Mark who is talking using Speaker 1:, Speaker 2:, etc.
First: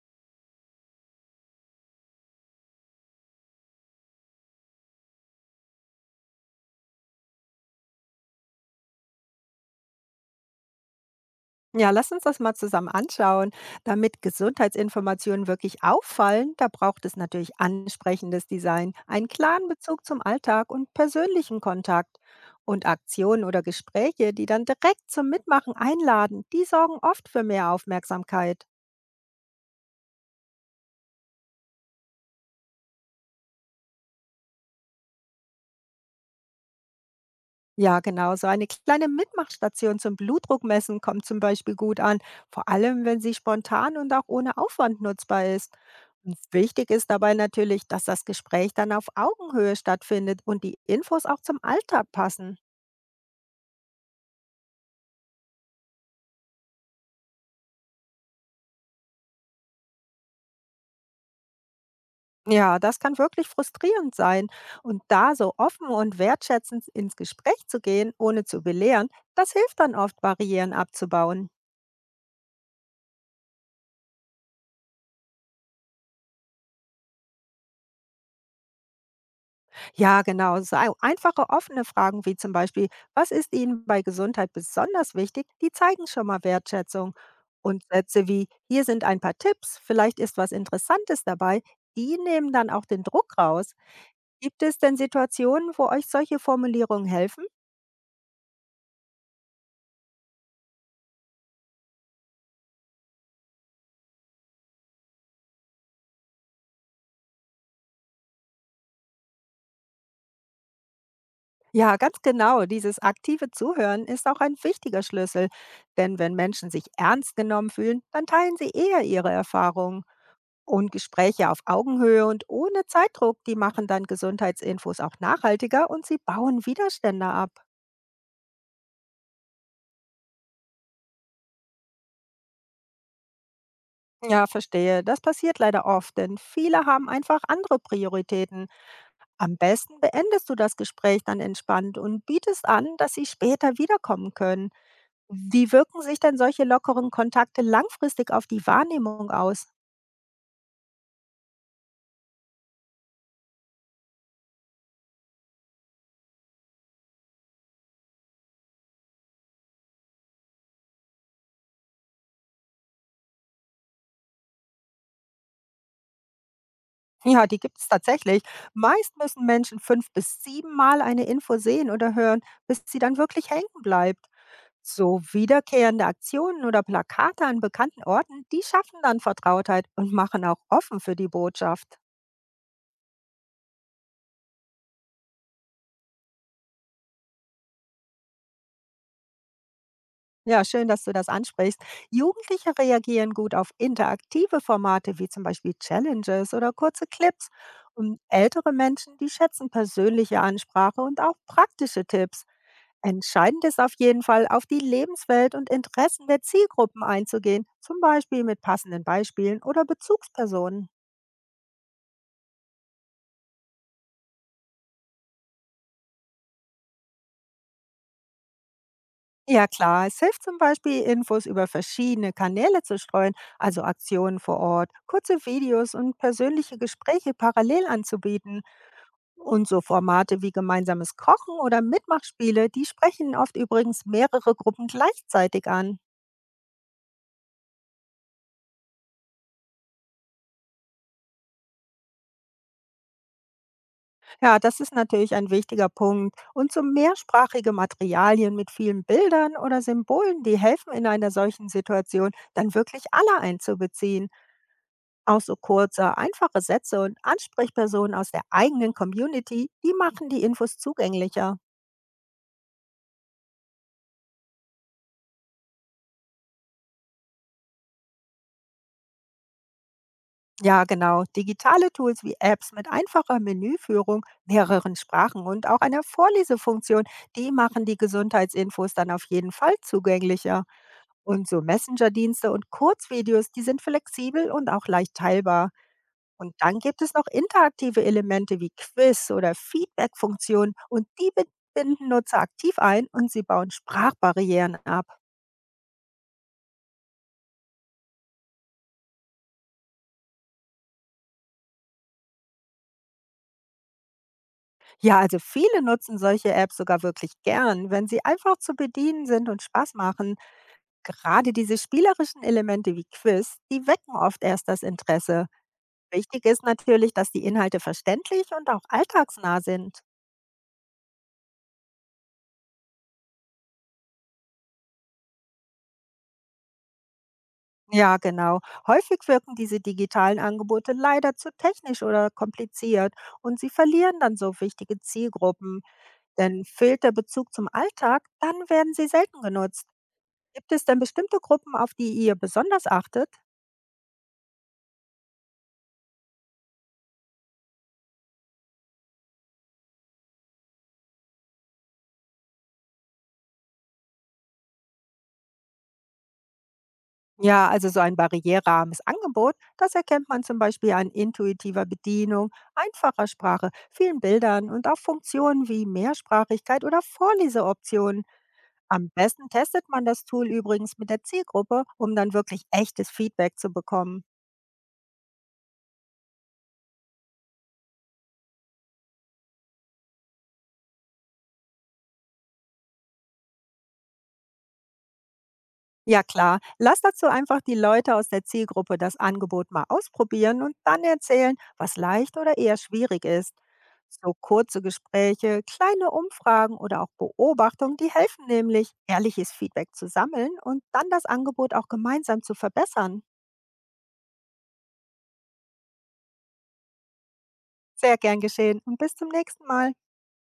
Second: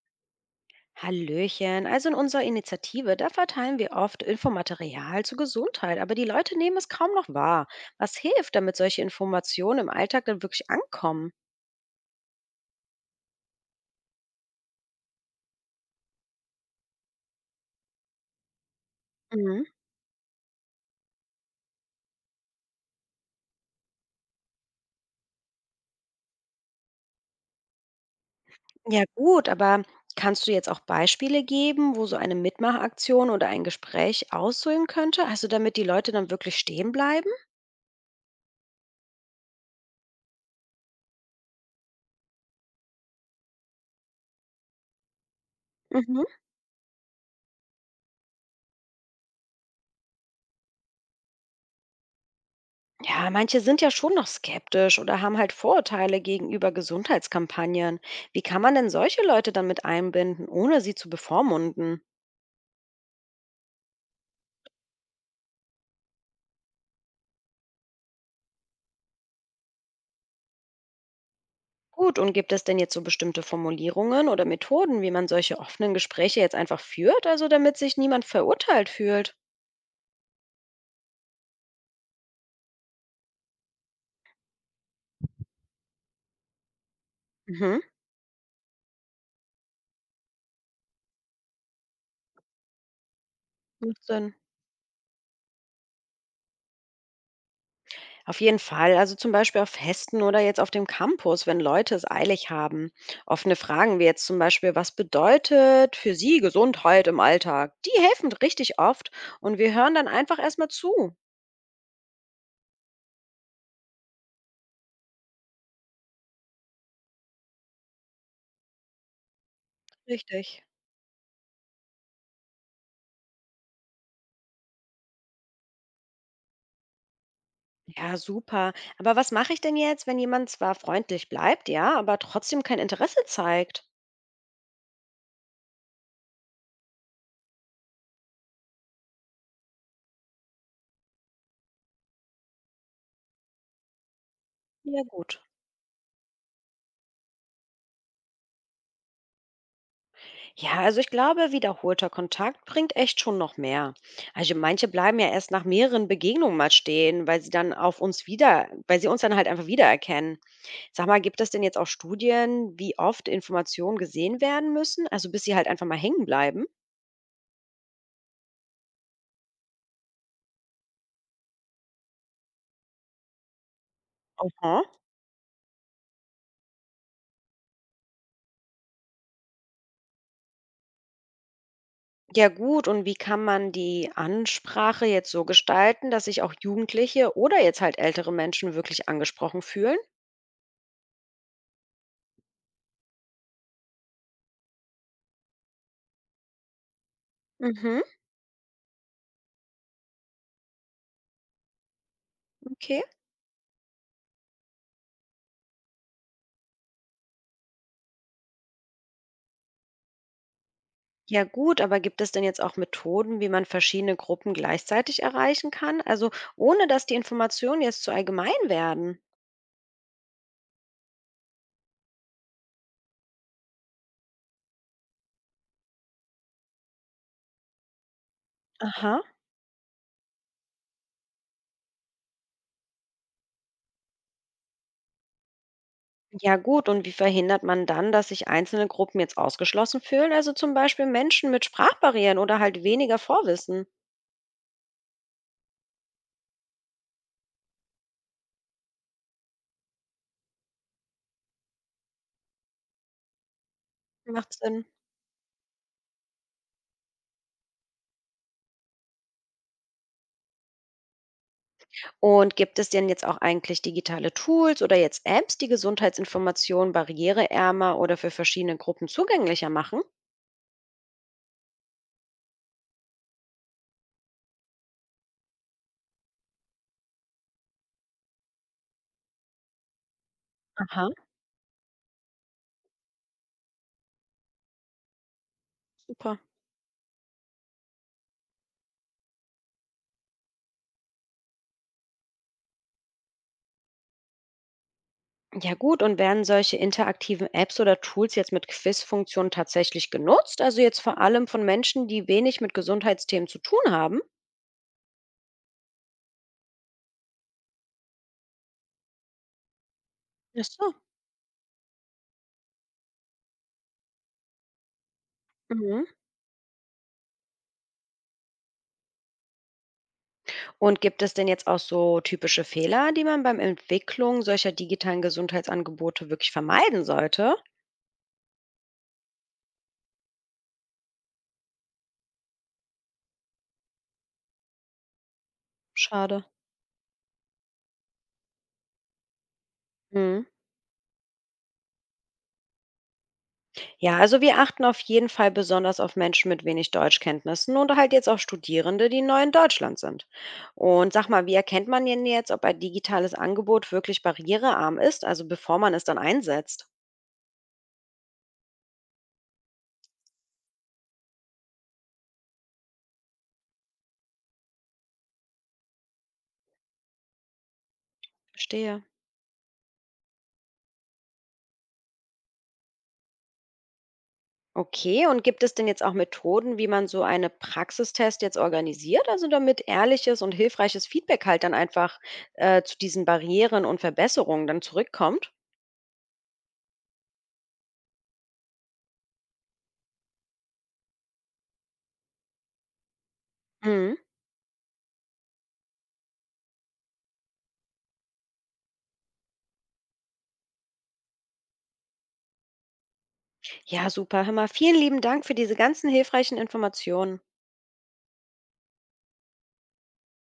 Speaker 1: Hallöchen. Also in unserer Initiative, da verteilen wir oft Infomaterial zur Gesundheit, aber die Leute nehmen es kaum noch wahr. Was hilft, damit solche Informationen im Alltag dann wirklich ankommen?
Speaker 2: Ja, lass uns das mal zusammen anschauen. Damit Gesundheitsinformationen wirklich auffallen, da braucht es natürlich ansprechendes Design, einen
Speaker 1: Mhm.
Speaker 2: klaren Bezug zum Alltag und persönlichen Kontakt. Und Aktionen oder Gespräche, die dann direkt zum Mitmachen einladen, die sorgen oft für mehr Aufmerksamkeit.
Speaker 1: Ja gut, aber kannst du jetzt auch Beispiele geben, wo so eine Mitmachaktion oder ein Gespräch aussehen könnte, also damit die Leute dann wirklich stehen bleiben?
Speaker 2: Ja, genau. So eine kleine Mitmachstation zum Blutdruckmessen kommt zum Beispiel gut an, vor allem wenn sie spontan und auch ohne Aufwand nutzbar ist.
Speaker 1: Mhm.
Speaker 2: Und wichtig ist dabei natürlich, dass das Gespräch dann auf Augenhöhe stattfindet und die Infos auch zum Alltag passen.
Speaker 1: Ja, manche sind ja schon noch skeptisch oder haben halt Vorurteile gegenüber Gesundheitskampagnen. Wie kann man denn solche Leute dann mit einbinden, ohne sie zu bevormunden?
Speaker 2: Ja, das kann wirklich frustrierend sein. Und da so offen und wertschätzend ins Gespräch zu gehen, ohne zu belehren, das hilft dann oft, Barrieren abzubauen.
Speaker 1: Gut, und gibt es denn jetzt so bestimmte Formulierungen oder Methoden, wie man solche offenen Gespräche jetzt einfach führt, also damit sich niemand verurteilt fühlt?
Speaker 2: Ja, genau. So ei- einfache offene Fragen wie zum Beispiel, was ist Ihnen bei Gesundheit besonders wichtig, die zeigen schon mal Wertschätzung.
Speaker 1: Mhm,
Speaker 2: Und Sätze wie, hier sind ein paar Tipps, vielleicht ist was Interessantes dabei, die nehmen dann auch den Druck raus.
Speaker 1: macht Sinn.
Speaker 2: Gibt es denn Situationen, wo euch solche Formulierungen helfen?
Speaker 1: Auf jeden Fall, also zum Beispiel auf Festen oder jetzt auf dem Campus, wenn Leute es eilig haben. Offene Fragen wie jetzt zum Beispiel, was bedeutet für Sie Gesundheit im Alltag? Die helfen richtig oft und wir hören dann einfach erstmal zu.
Speaker 2: Ja, ganz genau. Dieses aktive Zuhören ist auch ein wichtiger Schlüssel. Denn wenn Menschen sich ernst genommen fühlen, dann teilen sie eher ihre Erfahrungen.
Speaker 1: Richtig.
Speaker 2: Und Gespräche auf Augenhöhe und ohne Zeitdruck, die machen dann Gesundheitsinfos auch nachhaltiger und sie bauen Widerstände ab.
Speaker 1: Ja, super. Aber was mache ich denn jetzt, wenn jemand zwar freundlich bleibt, ja, aber trotzdem kein Interesse zeigt?
Speaker 2: Ja, verstehe. Das passiert leider oft, denn viele haben einfach andere Prioritäten. Am besten beendest du das Gespräch dann entspannt und bietest an, dass sie später wiederkommen können.
Speaker 1: Ja gut.
Speaker 2: Wie wirken sich denn solche lockeren Kontakte langfristig auf die Wahrnehmung aus?
Speaker 1: Ja, also ich glaube, wiederholter Kontakt bringt echt schon noch mehr. Also manche bleiben ja erst nach mehreren Begegnungen mal stehen, weil sie dann auf uns wieder, weil sie uns dann halt einfach wiedererkennen. Sag mal, gibt es denn jetzt auch Studien, wie oft Informationen gesehen werden müssen? Also bis sie halt einfach mal hängen bleiben?
Speaker 2: Ja, die gibt es tatsächlich. Meist müssen Menschen 5 bis 7 Mal eine Info sehen oder hören, bis sie dann wirklich hängen bleibt.
Speaker 1: Aha.
Speaker 2: So wiederkehrende Aktionen oder Plakate an bekannten Orten, die schaffen dann Vertrautheit und machen auch offen für die Botschaft.
Speaker 1: Ja gut, und wie kann man die Ansprache jetzt so gestalten, dass sich auch Jugendliche oder jetzt halt ältere Menschen wirklich angesprochen fühlen?
Speaker 2: Ja, schön, dass du das ansprichst. Jugendliche reagieren gut auf interaktive Formate wie zum Beispiel Challenges oder kurze Clips.
Speaker 1: Mhm,
Speaker 2: Und ältere Menschen, die schätzen persönliche Ansprache und auch praktische Tipps.
Speaker 1: okay.
Speaker 2: Entscheidend ist auf jeden Fall, auf die Lebenswelt und Interessen der Zielgruppen einzugehen, zum Beispiel mit passenden Beispielen oder Bezugspersonen.
Speaker 1: Ja gut, aber gibt es denn jetzt auch Methoden, wie man verschiedene Gruppen gleichzeitig erreichen kann? Also ohne dass die Informationen jetzt zu allgemein werden.
Speaker 2: Ja klar, es hilft zum Beispiel, Infos über verschiedene Kanäle zu streuen, also Aktionen vor Ort, kurze Videos und persönliche Gespräche parallel anzubieten.
Speaker 1: Aha.
Speaker 2: Und so Formate wie gemeinsames Kochen oder Mitmachspiele, die sprechen oft übrigens mehrere Gruppen gleichzeitig an.
Speaker 1: Ja gut, und wie verhindert man dann, dass sich einzelne Gruppen jetzt ausgeschlossen fühlen? Also zum Beispiel Menschen mit Sprachbarrieren oder halt weniger Vorwissen.
Speaker 2: Ja, das ist natürlich ein wichtiger Punkt. Und so mehrsprachige Materialien mit vielen Bildern oder Symbolen, die helfen in einer solchen Situation, dann wirklich alle einzubeziehen.
Speaker 1: Macht Sinn.
Speaker 2: Auch so kurze, einfache Sätze und Ansprechpersonen aus der eigenen Community, die machen die Infos zugänglicher.
Speaker 1: Und gibt es denn jetzt auch eigentlich digitale Tools oder jetzt Apps, die Gesundheitsinformationen barriereärmer oder für verschiedene Gruppen zugänglicher machen?
Speaker 2: Ja, genau. Digitale Tools wie Apps mit einfacher Menüführung, mehreren Sprachen und auch einer Vorlesefunktion, die machen die Gesundheitsinfos dann auf jeden Fall zugänglicher.
Speaker 1: Aha.
Speaker 2: Und so Messenger-Dienste und Kurzvideos, die sind flexibel und auch leicht teilbar.
Speaker 1: Super.
Speaker 2: Und dann gibt es noch interaktive Elemente wie Quiz oder Feedback-Funktionen und die binden Nutzer aktiv ein und sie bauen Sprachbarrieren ab.
Speaker 1: Ja gut, und werden solche interaktiven Apps oder Tools jetzt mit Quiz-Funktionen tatsächlich genutzt? Also jetzt vor allem von Menschen, die wenig mit Gesundheitsthemen zu tun haben?
Speaker 2: Ja, also viele nutzen solche Apps sogar wirklich gern, wenn sie einfach zu bedienen sind und Spaß machen.
Speaker 1: Ach so.
Speaker 2: Gerade diese spielerischen Elemente wie Quiz, die wecken oft erst das Interesse.
Speaker 1: Mhm.
Speaker 2: Wichtig ist natürlich, dass die Inhalte verständlich und auch alltagsnah sind.
Speaker 1: Und gibt es denn jetzt auch so typische Fehler, die man beim Entwicklung solcher digitalen Gesundheitsangebote wirklich vermeiden sollte?
Speaker 2: Ja, genau. Häufig wirken diese digitalen Angebote leider zu technisch oder kompliziert und sie verlieren dann so wichtige Zielgruppen.
Speaker 1: Schade.
Speaker 2: Denn fehlt der Bezug zum Alltag, dann werden sie selten genutzt.
Speaker 1: Mhm.
Speaker 2: Gibt es denn bestimmte Gruppen, auf die ihr besonders achtet?
Speaker 1: Ja, also wir achten auf jeden Fall besonders auf Menschen mit wenig Deutschkenntnissen und halt jetzt auch Studierende, die neu in Deutschland sind. Und sag mal, wie erkennt man denn jetzt, ob ein digitales Angebot wirklich barrierearm ist, also bevor man es dann einsetzt?
Speaker 2: Ja, also so ein barrierarmes Angebot, das erkennt man zum Beispiel an intuitiver Bedienung, einfacher Sprache, vielen Bildern und auch Funktionen wie Mehrsprachigkeit oder Vorleseoptionen.
Speaker 1: Verstehe.
Speaker 2: Am besten testet man das Tool übrigens mit der Zielgruppe, um dann wirklich echtes Feedback zu bekommen.
Speaker 1: Okay, und gibt es denn jetzt auch Methoden, wie man so eine Praxistest jetzt organisiert, also damit ehrliches und hilfreiches Feedback halt dann einfach zu diesen Barrieren und Verbesserungen dann zurückkommt?
Speaker 2: Ja klar, lass dazu einfach die Leute aus der Zielgruppe das Angebot mal ausprobieren und dann erzählen, was leicht oder eher schwierig ist.
Speaker 1: Mhm.
Speaker 2: So kurze Gespräche, kleine Umfragen oder auch Beobachtungen, die helfen nämlich, ehrliches Feedback zu sammeln und dann das Angebot auch gemeinsam zu verbessern.
Speaker 1: Ja, super, hör mal, vielen lieben Dank für diese ganzen hilfreichen Informationen.
Speaker 2: Sehr gern geschehen und bis zum nächsten Mal.